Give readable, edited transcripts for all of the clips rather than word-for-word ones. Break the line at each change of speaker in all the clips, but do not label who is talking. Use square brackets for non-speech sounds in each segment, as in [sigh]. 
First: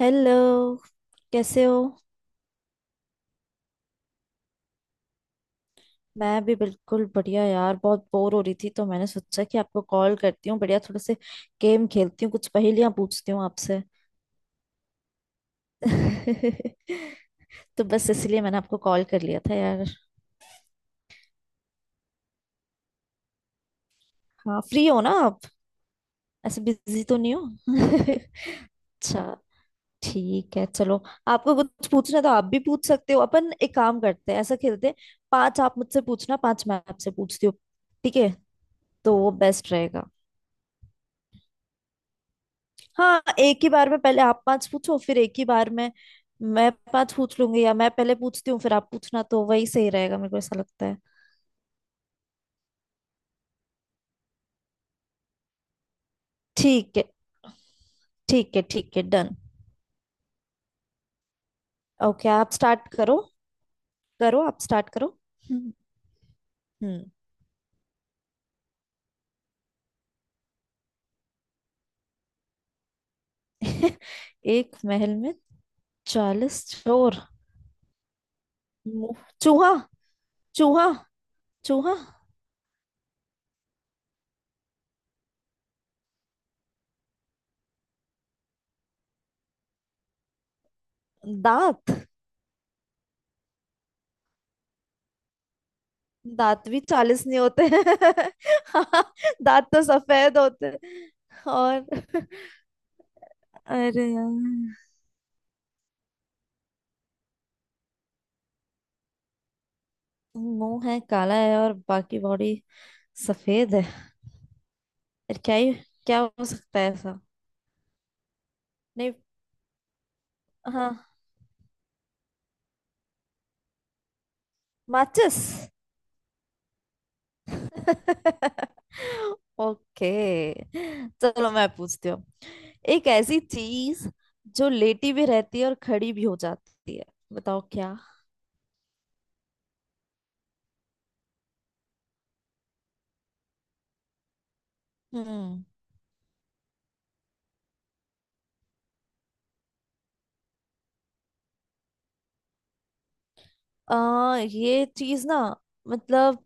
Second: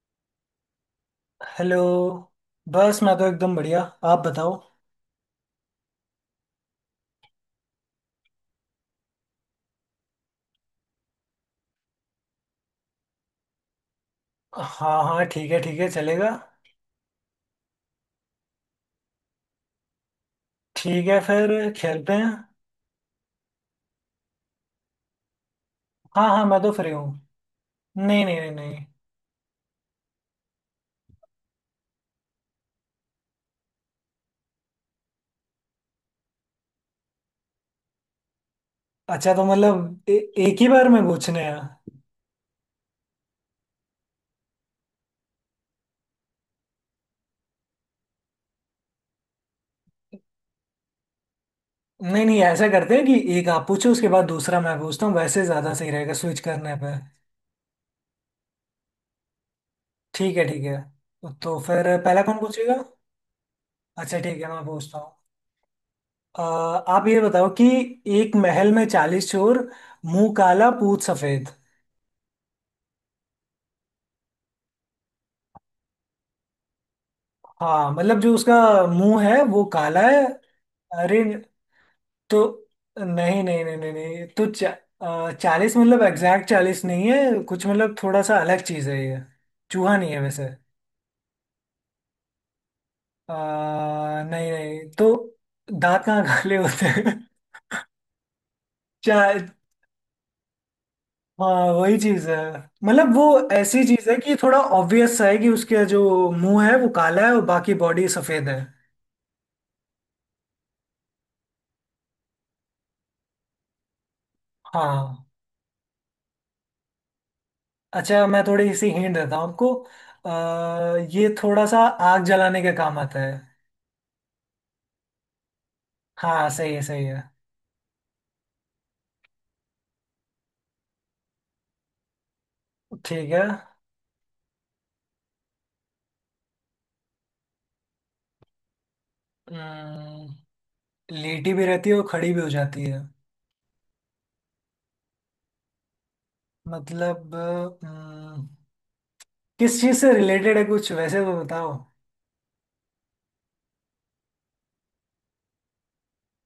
Hello. कैसे
hello.
हो?
बस मैं तो एकदम बढ़िया, आप बताओ।
मैं भी बिल्कुल बढ़िया यार, बहुत बोर हो रही थी तो मैंने सोचा कि आपको कॉल करती हूँ, बढ़िया थोड़े से गेम खेलती हूँ, कुछ पहेलियाँ पूछती हूँ आपसे।
हाँ हाँ, ठीक है ठीक है, चलेगा।
[laughs] तो बस इसलिए मैंने आपको कॉल कर लिया था यार।
ठीक है, फिर खेलते हैं।
हाँ, फ्री हो ना आप?
हाँ हाँ, मैं
ऐसे
तो फ्री
बिजी
हूँ।
तो नहीं हो? [laughs]
नहीं नहीं नहीं नहीं।
अच्छा, ठीक है, चलो। आपको कुछ पूछना है तो आप भी पूछ सकते हो। अपन एक काम करते हैं, ऐसा खेलते हैं, पांच आप मुझसे पूछना, पांच मैं आपसे पूछती हूँ। ठीक है, तो वो
अच्छा, तो
बेस्ट
मतलब
रहेगा।
एक ही बार में पूछने हैं?
हाँ, एक ही बार में पहले आप पांच पूछो, फिर एक ही बार में मैं पांच पूछ लूंगी। या मैं पहले पूछती हूँ, फिर आप पूछना, तो वही सही रहेगा, मेरे को ऐसा लगता है।
नहीं नहीं, ऐसा करते हैं कि एक आप पूछो, उसके बाद दूसरा मैं पूछता हूँ, वैसे ज़्यादा सही रहेगा स्विच करने पे।
ठीक है ठीक है, ठीक है, डन।
ठीक है ठीक है। तो फिर पहला
ओके,
कौन
आप
पूछेगा?
स्टार्ट करो।
अच्छा
करो,
ठीक है,
आप
मैं
स्टार्ट
पूछता हूँ।
करो। हम्म।
अ,
हम्म।
आप ये बताओ कि एक महल में 40 चोर, मुंह काला पूत सफेद।
[laughs] एक महल में 40 चोर।
हाँ, मतलब जो उसका मुंह है वो
चूहा।
काला है।
चूहा।
अरे,
चूहा।
तो नहीं नहीं नहीं नहीं नहीं, तो 40 मतलब एग्जैक्ट 40 नहीं है कुछ, मतलब थोड़ा सा अलग चीज है ये। चूहा नहीं है वैसे।
दांत।
आ, नहीं नहीं, तो दांत कहाँ काले
दांत भी
होते हैं?
40 नहीं होते हैं।
[laughs] चा,
[laughs] दांत तो सफेद होते हैं।
हाँ
और
वही चीज है,
[laughs]
मतलब वो ऐसी
अरे
चीज है कि थोड़ा
यार,
ऑब्वियस है कि उसका जो मुंह है वो काला है और बाकी बॉडी सफेद है।
मुंह है काला है और बाकी बॉडी सफेद है।
हाँ।
यार, क्या ही, क्या हो सकता है ऐसा?
अच्छा, मैं थोड़ी सी
नहीं।
हिंट देता हूँ आपको।
हाँ,
ये थोड़ा सा आग जलाने के काम आता है।
माचिस।
हाँ सही है सही है।
[laughs] ओके, चलो मैं पूछती हूँ। एक
ठीक
ऐसी
है।
चीज जो लेटी भी रहती है और खड़ी भी हो जाती है, बताओ क्या?
अम्म, लेटी भी रहती है और खड़ी भी हो जाती है,
हम्म।
मतलब अम्म, किस चीज से रिलेटेड है कुछ, वैसे तो बताओ।
ये चीज ना, मतलब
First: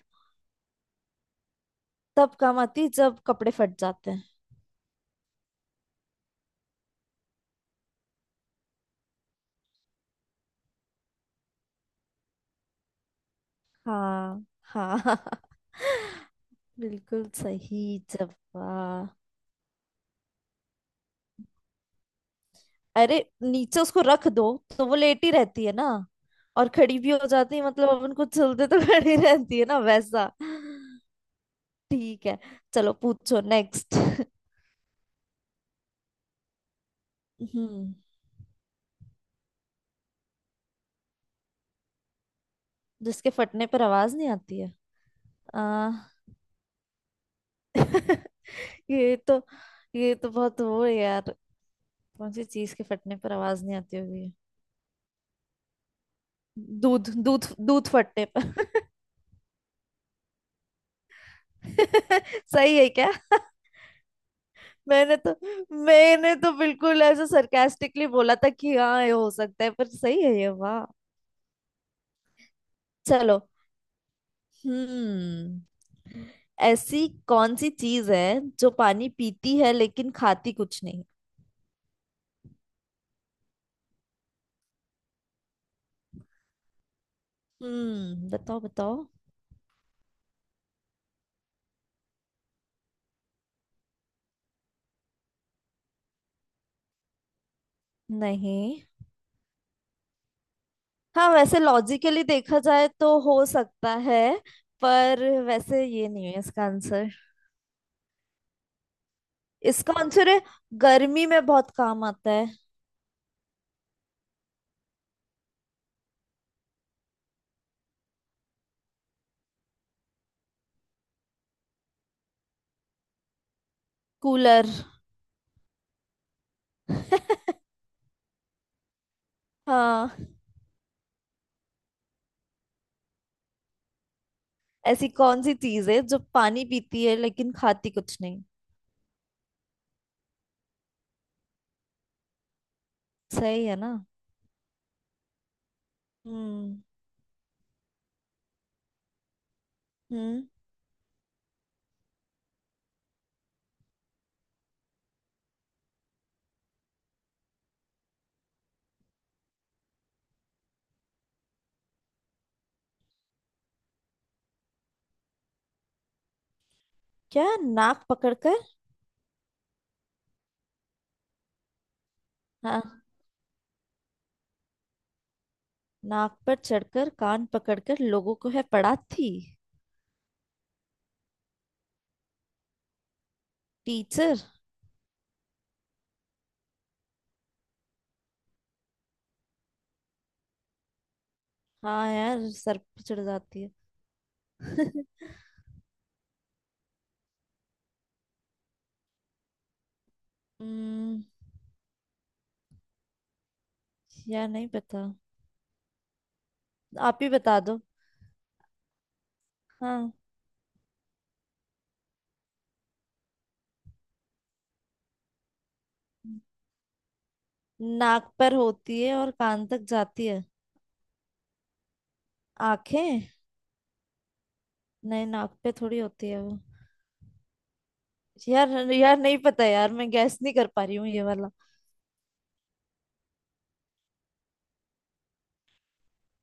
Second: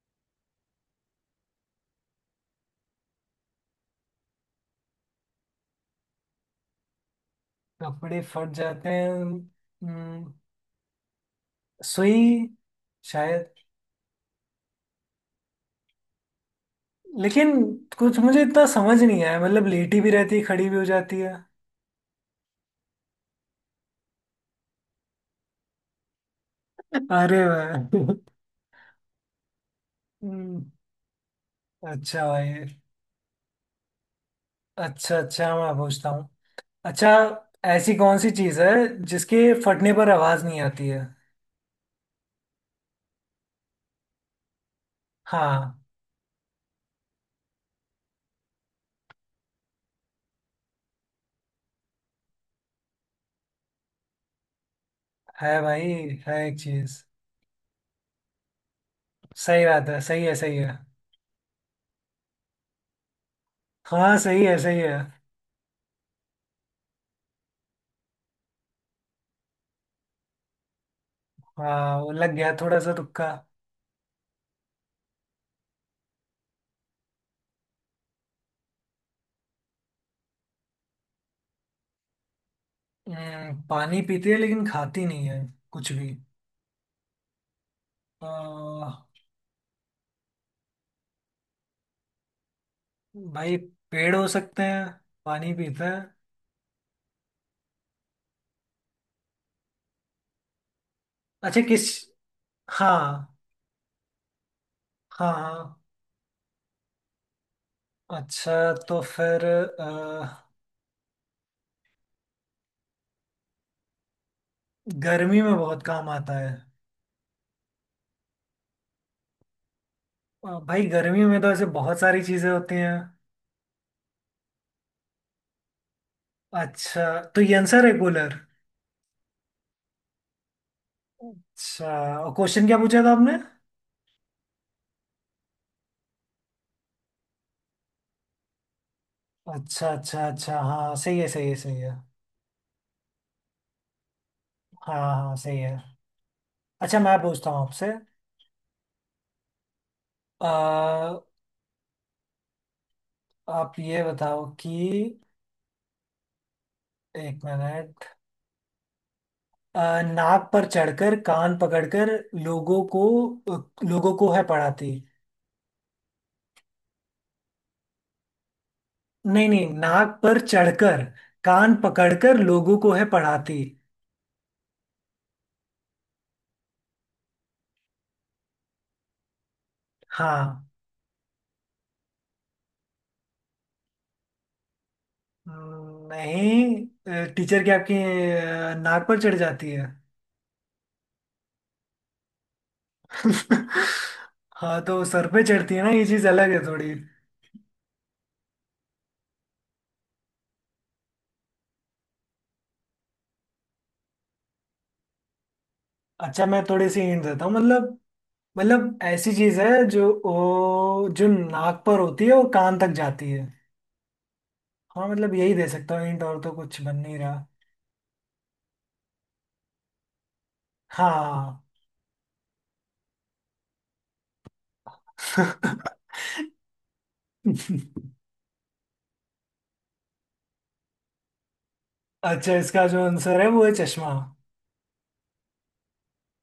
तब काम आती है जब कपड़े फट जाते हैं।
कपड़े फट जाते हैं, सुई शायद।
हाँ। हाँ। [laughs] बिल्कुल
लेकिन
सही
कुछ मुझे इतना समझ
जवाब।
नहीं आया, मतलब लेटी भी रहती है खड़ी भी हो जाती है।
अरे नीचे उसको रख दो तो वो लेटी रहती है ना, और खड़ी भी हो
अरे
जाती है मतलब
वाह। [laughs]
अपन कुछ चलते तो [laughs] खड़ी रहती है ना, वैसा।
अम्म, अच्छा
ठीक है,
भाई।
चलो पूछो नेक्स्ट।
अच्छा अच्छा, मैं पूछता हूँ। अच्छा, ऐसी
हम्म।
कौन सी चीज है जिसके फटने पर आवाज नहीं आती है?
जिसके फटने पर आवाज नहीं आती है।
हाँ,
आ, ये तो ये तो बहुत वो है यार, कौन सी चीज के फटने पर आवाज नहीं आती होगी?
है भाई, है एक चीज।
दूध, दूध, दूध फटने पर।
सही बात है, सही है सही है।
[laughs] सही है क्या? [laughs]
हाँ सही है सही है।
मैंने तो मैंने तो बिल्कुल ऐसे सरकास्टिकली बोला था कि हाँ, ये हो सकता है, पर सही है ये, वाह।
हाँ, वो लग गया थोड़ा सा तुक्का।
चलो। हम्म। ऐसी कौन सी चीज है जो पानी पीती है लेकिन खाती कुछ नहीं?
पानी पीती है लेकिन खाती नहीं है कुछ भी?
हम्म, बताओ
आ,
बताओ।
भाई, पेड़ हो सकते हैं, पानी पीते हैं।
नहीं। हाँ वैसे
अच्छा किस?
लॉजिकली देखा जाए
हाँ
तो हो सकता है, पर
हाँ हाँ।
वैसे ये नहीं है इसका आंसर।
अच्छा, तो फिर
इसका आंसर है गर्मी में बहुत काम आता है।
गर्मी में बहुत काम आता है। भाई, गर्मियों में तो ऐसे बहुत सारी चीजें होती हैं।
कूलर।
अच्छा, तो ये आंसर है कूलर।
हाँ।
अच्छा, और क्वेश्चन क्या पूछा था आपने?
ऐसी कौन सी चीज है जो पानी पीती है लेकिन खाती कुछ नहीं?
अच्छा अच्छा अच्छा, हाँ सही है सही है सही है।
सही है ना?
हाँ हाँ सही है।
हम्म।
अच्छा, मैं पूछता हूँ आपसे।
हम्म।
आ, आप ये बताओ कि, एक मिनट। नाक पर चढ़कर कान पकड़कर लोगों को लोगों को है पढ़ाती।
क्या? नाक पकड़कर?
नहीं नहीं, नाक पर चढ़कर कान पकड़कर लोगों को
हाँ,
है पढ़ाती।
नाक पर चढ़कर कान पकड़कर लोगों को है पढ़ाती।
हाँ।
टीचर।
नहीं, टीचर की आपकी नाक पर चढ़ जाती है?
हाँ यार, सर पे चढ़ जाती है।
[laughs] हाँ, तो
[laughs]
सर पे चढ़ती है ना, ये चीज अलग है थोड़ी।
हम्म, यार नहीं पता,
अच्छा, मैं थोड़ी सी
आप
हिंट
ही
देता हूँ,
बता दो।
मतलब ऐसी चीज है जो
हाँ,
वो जो नाक पर होती है वो कान तक जाती है। हाँ, मतलब यही दे सकता हूँ हिंट, और तो कुछ बन नहीं रहा।
नाक पर होती है और कान तक जाती है।
हाँ।
आंखें। नहीं, नाक पे थोड़ी
[laughs]
होती है वो। यार यार, नहीं पता यार, मैं गैस नहीं कर पा रही हूँ ये वाला।
अच्छा, इसका जो आंसर है वो है चश्मा।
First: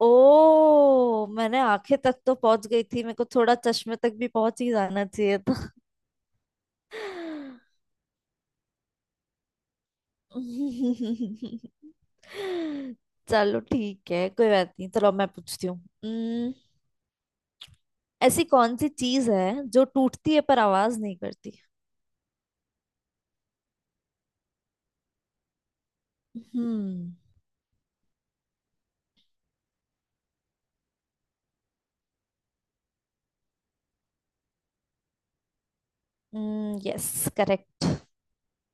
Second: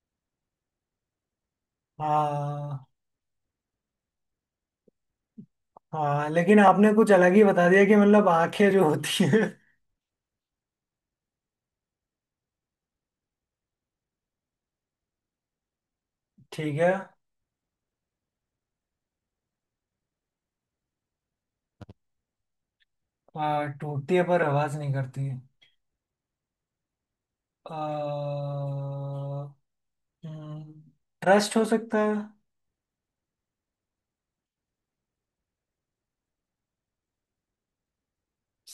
ओ, मैंने आंखें तक तो पहुंच
हाँ
गई थी, मेरे को थोड़ा चश्मे तक भी पहुंच ही जाना चाहिए था।
हाँ, लेकिन आपने कुछ अलग ही बता
[laughs]
दिया कि मतलब आंखें जो होती है।
[laughs] चलो ठीक है, कोई बात नहीं, चलो अब मैं पूछती हूँ। हम्म,
ठीक है।
ऐसी कौन सी चीज है जो टूटती है पर आवाज नहीं करती?
टूटती है पर आवाज नहीं करती?
हम्म।
आ, हम्म, ट्रस्ट हो सकता है।
Yes, correct.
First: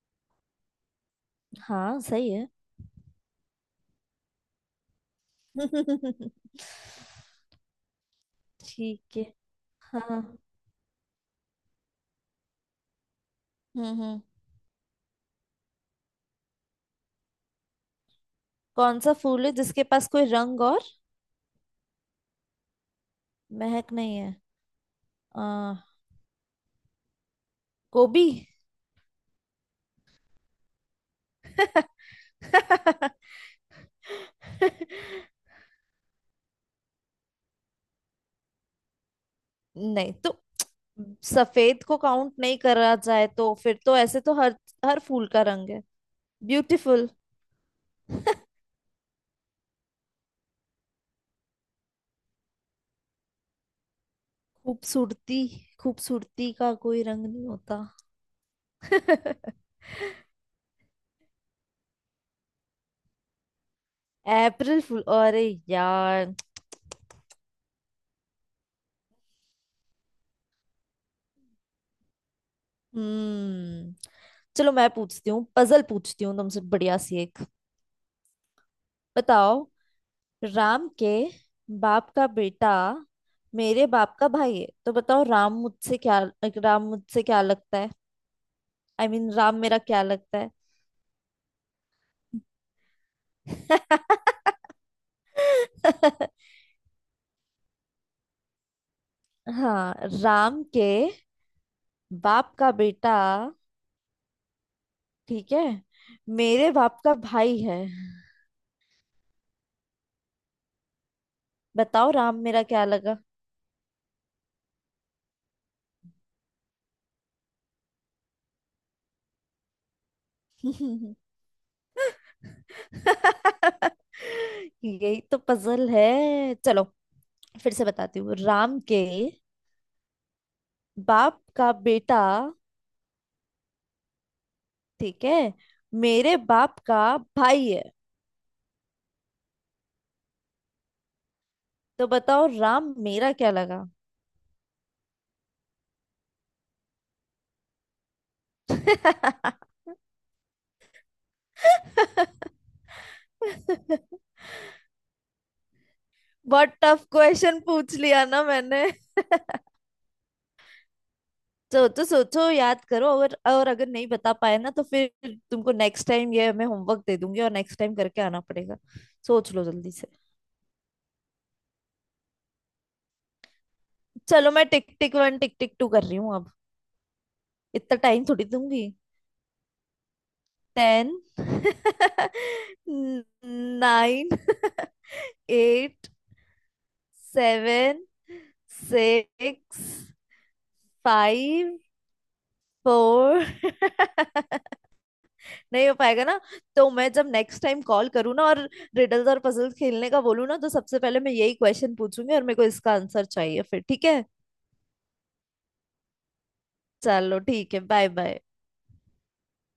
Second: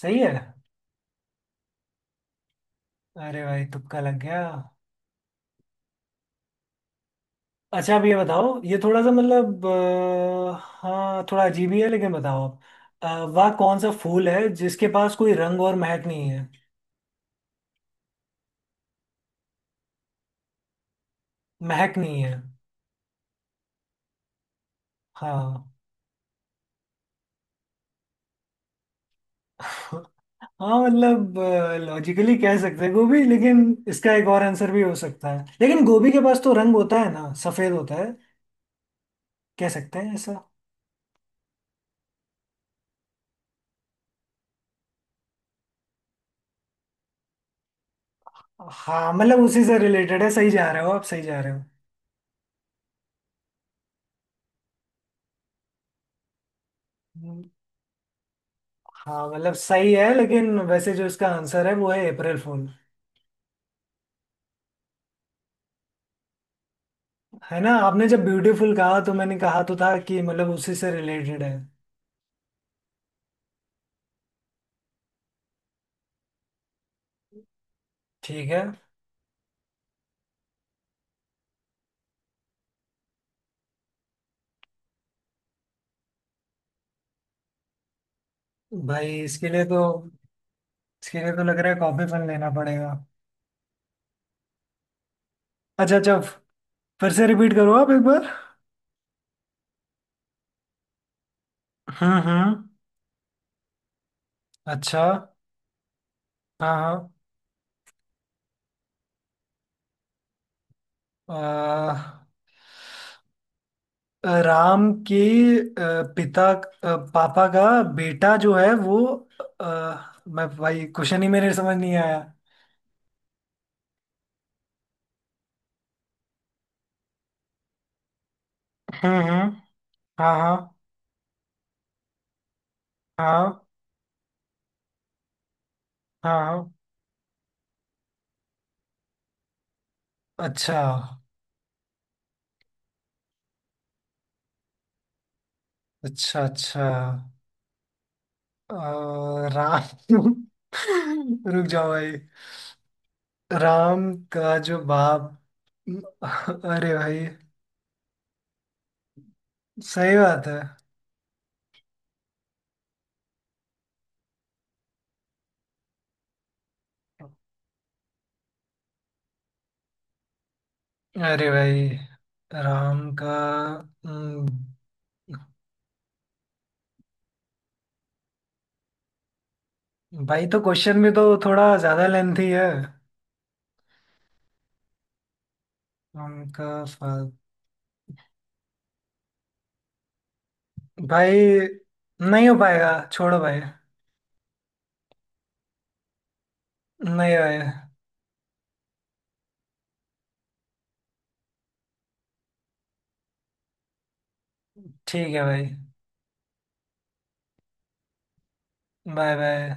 सही है।
हाँ, सही है।
अरे भाई, तुक्का लग गया।
[laughs]
अच्छा, अब ये बताओ, ये थोड़ा सा
ठीक है।
मतलब
हाँ।
हाँ थोड़ा अजीब ही है, लेकिन बताओ आप। वह कौन
हम्म
सा
हम्म
फूल है जिसके पास कोई रंग और महक नहीं है?
कौन सा फूल है जिसके पास कोई रंग और
महक नहीं है।
महक नहीं है?
हाँ।
आ, गोभी।
हाँ मतलब, लॉजिकली कह सकते हैं
[laughs]
गोभी, लेकिन इसका एक और आंसर भी हो सकता है, लेकिन गोभी के पास तो रंग होता है ना, सफेद होता है कह सकते
नहीं
हैं।
तो, सफेद को काउंट नहीं करा जाए तो फिर तो ऐसे तो हर हर फूल का रंग है ब्यूटीफुल।
हाँ मतलब, उसी से रिलेटेड है, सही जा रहे हो आप, सही जा रहे हो।
खूबसूरती खूबसूरती का कोई रंग
हम्म,
नहीं होता।
हाँ मतलब,
[laughs]
सही है लेकिन वैसे जो इसका आंसर है वो है अप्रैल फूल।
अप्रैल फूल? अरे यार।
है ना, आपने जब ब्यूटीफुल कहा तो मैंने कहा तो था कि मतलब उसी से रिलेटेड है।
हम्म। चलो, मैं पूछती हूँ, पजल पूछती हूँ तुमसे बढ़िया सी एक,
ठीक है।
बताओ। राम के बाप का बेटा मेरे बाप का भाई है तो बताओ राम मुझसे क्या लगता है? आई I
भाई
मीन mean,
इसके
राम
लिए
मेरा
तो
क्या लगता है?
इसके लिए तो लग रहा है कॉपी पेन लेना पड़ेगा। अच्छा अच्छा, फिर से रिपीट करो आप एक बार।
हाँ, राम के बाप
हम्म।
का बेटा,
अच्छा।
ठीक है, मेरे बाप
हाँ
का भाई है, बताओ
हाँ।
राम मेरा क्या लगा?
राम के पिता पापा का बेटा जो है वो, मैं भाई क्वेश्चन ही
[laughs]
मेरे समझ नहीं आया।
यही तो पजल है, चलो फिर से बताती हूँ। राम के
हम्म। हाँ हाँ।
बाप का बेटा,
हाँ
ठीक है, मेरे
हाँ हाँ।
बाप का भाई है,
अच्छा
तो बताओ राम मेरा क्या लगा?
अच्छा अच्छा, अ, राम, [laughs] रुक जाओ भाई। राम
[laughs]
का जो बाप,
बहुत
अरे
टफ
भाई,
क्वेश्चन पूछ लिया ना मैंने? [laughs]
सही बात है।
सोचो सोचो, याद करो, और अगर नहीं बता पाए ना तो फिर तुमको नेक्स्ट टाइम ये मैं होमवर्क दे दूंगी और नेक्स्ट टाइम करके आना पड़ेगा। सोच लो जल्दी से।
अरे भाई, राम का हम्म,
चलो, मैं tick tick one tick tick two कर रही हूँ अब, इतना टाइम थोड़ी दूंगी।
भाई तो क्वेश्चन
10,
भी तो थोड़ा ज्यादा लेंथी है।
नाइन, एट,
उनका फर्क,
सेवन, सिक्स,
भाई
फाइव,
नहीं हो पाएगा, छोड़ो
फोर।
भाई।
[laughs] नहीं हो पाएगा ना, तो मैं जब
नहीं भाई।
नेक्स्ट टाइम कॉल करूँ ना और रिडल्स और पजल्स खेलने का बोलूँ ना तो सबसे पहले मैं यही क्वेश्चन पूछूंगी और मेरे को इसका आंसर चाहिए फिर, ठीक है?
ठीक है भाई।
चलो ठीक है, बाय बाय।
Bye bye.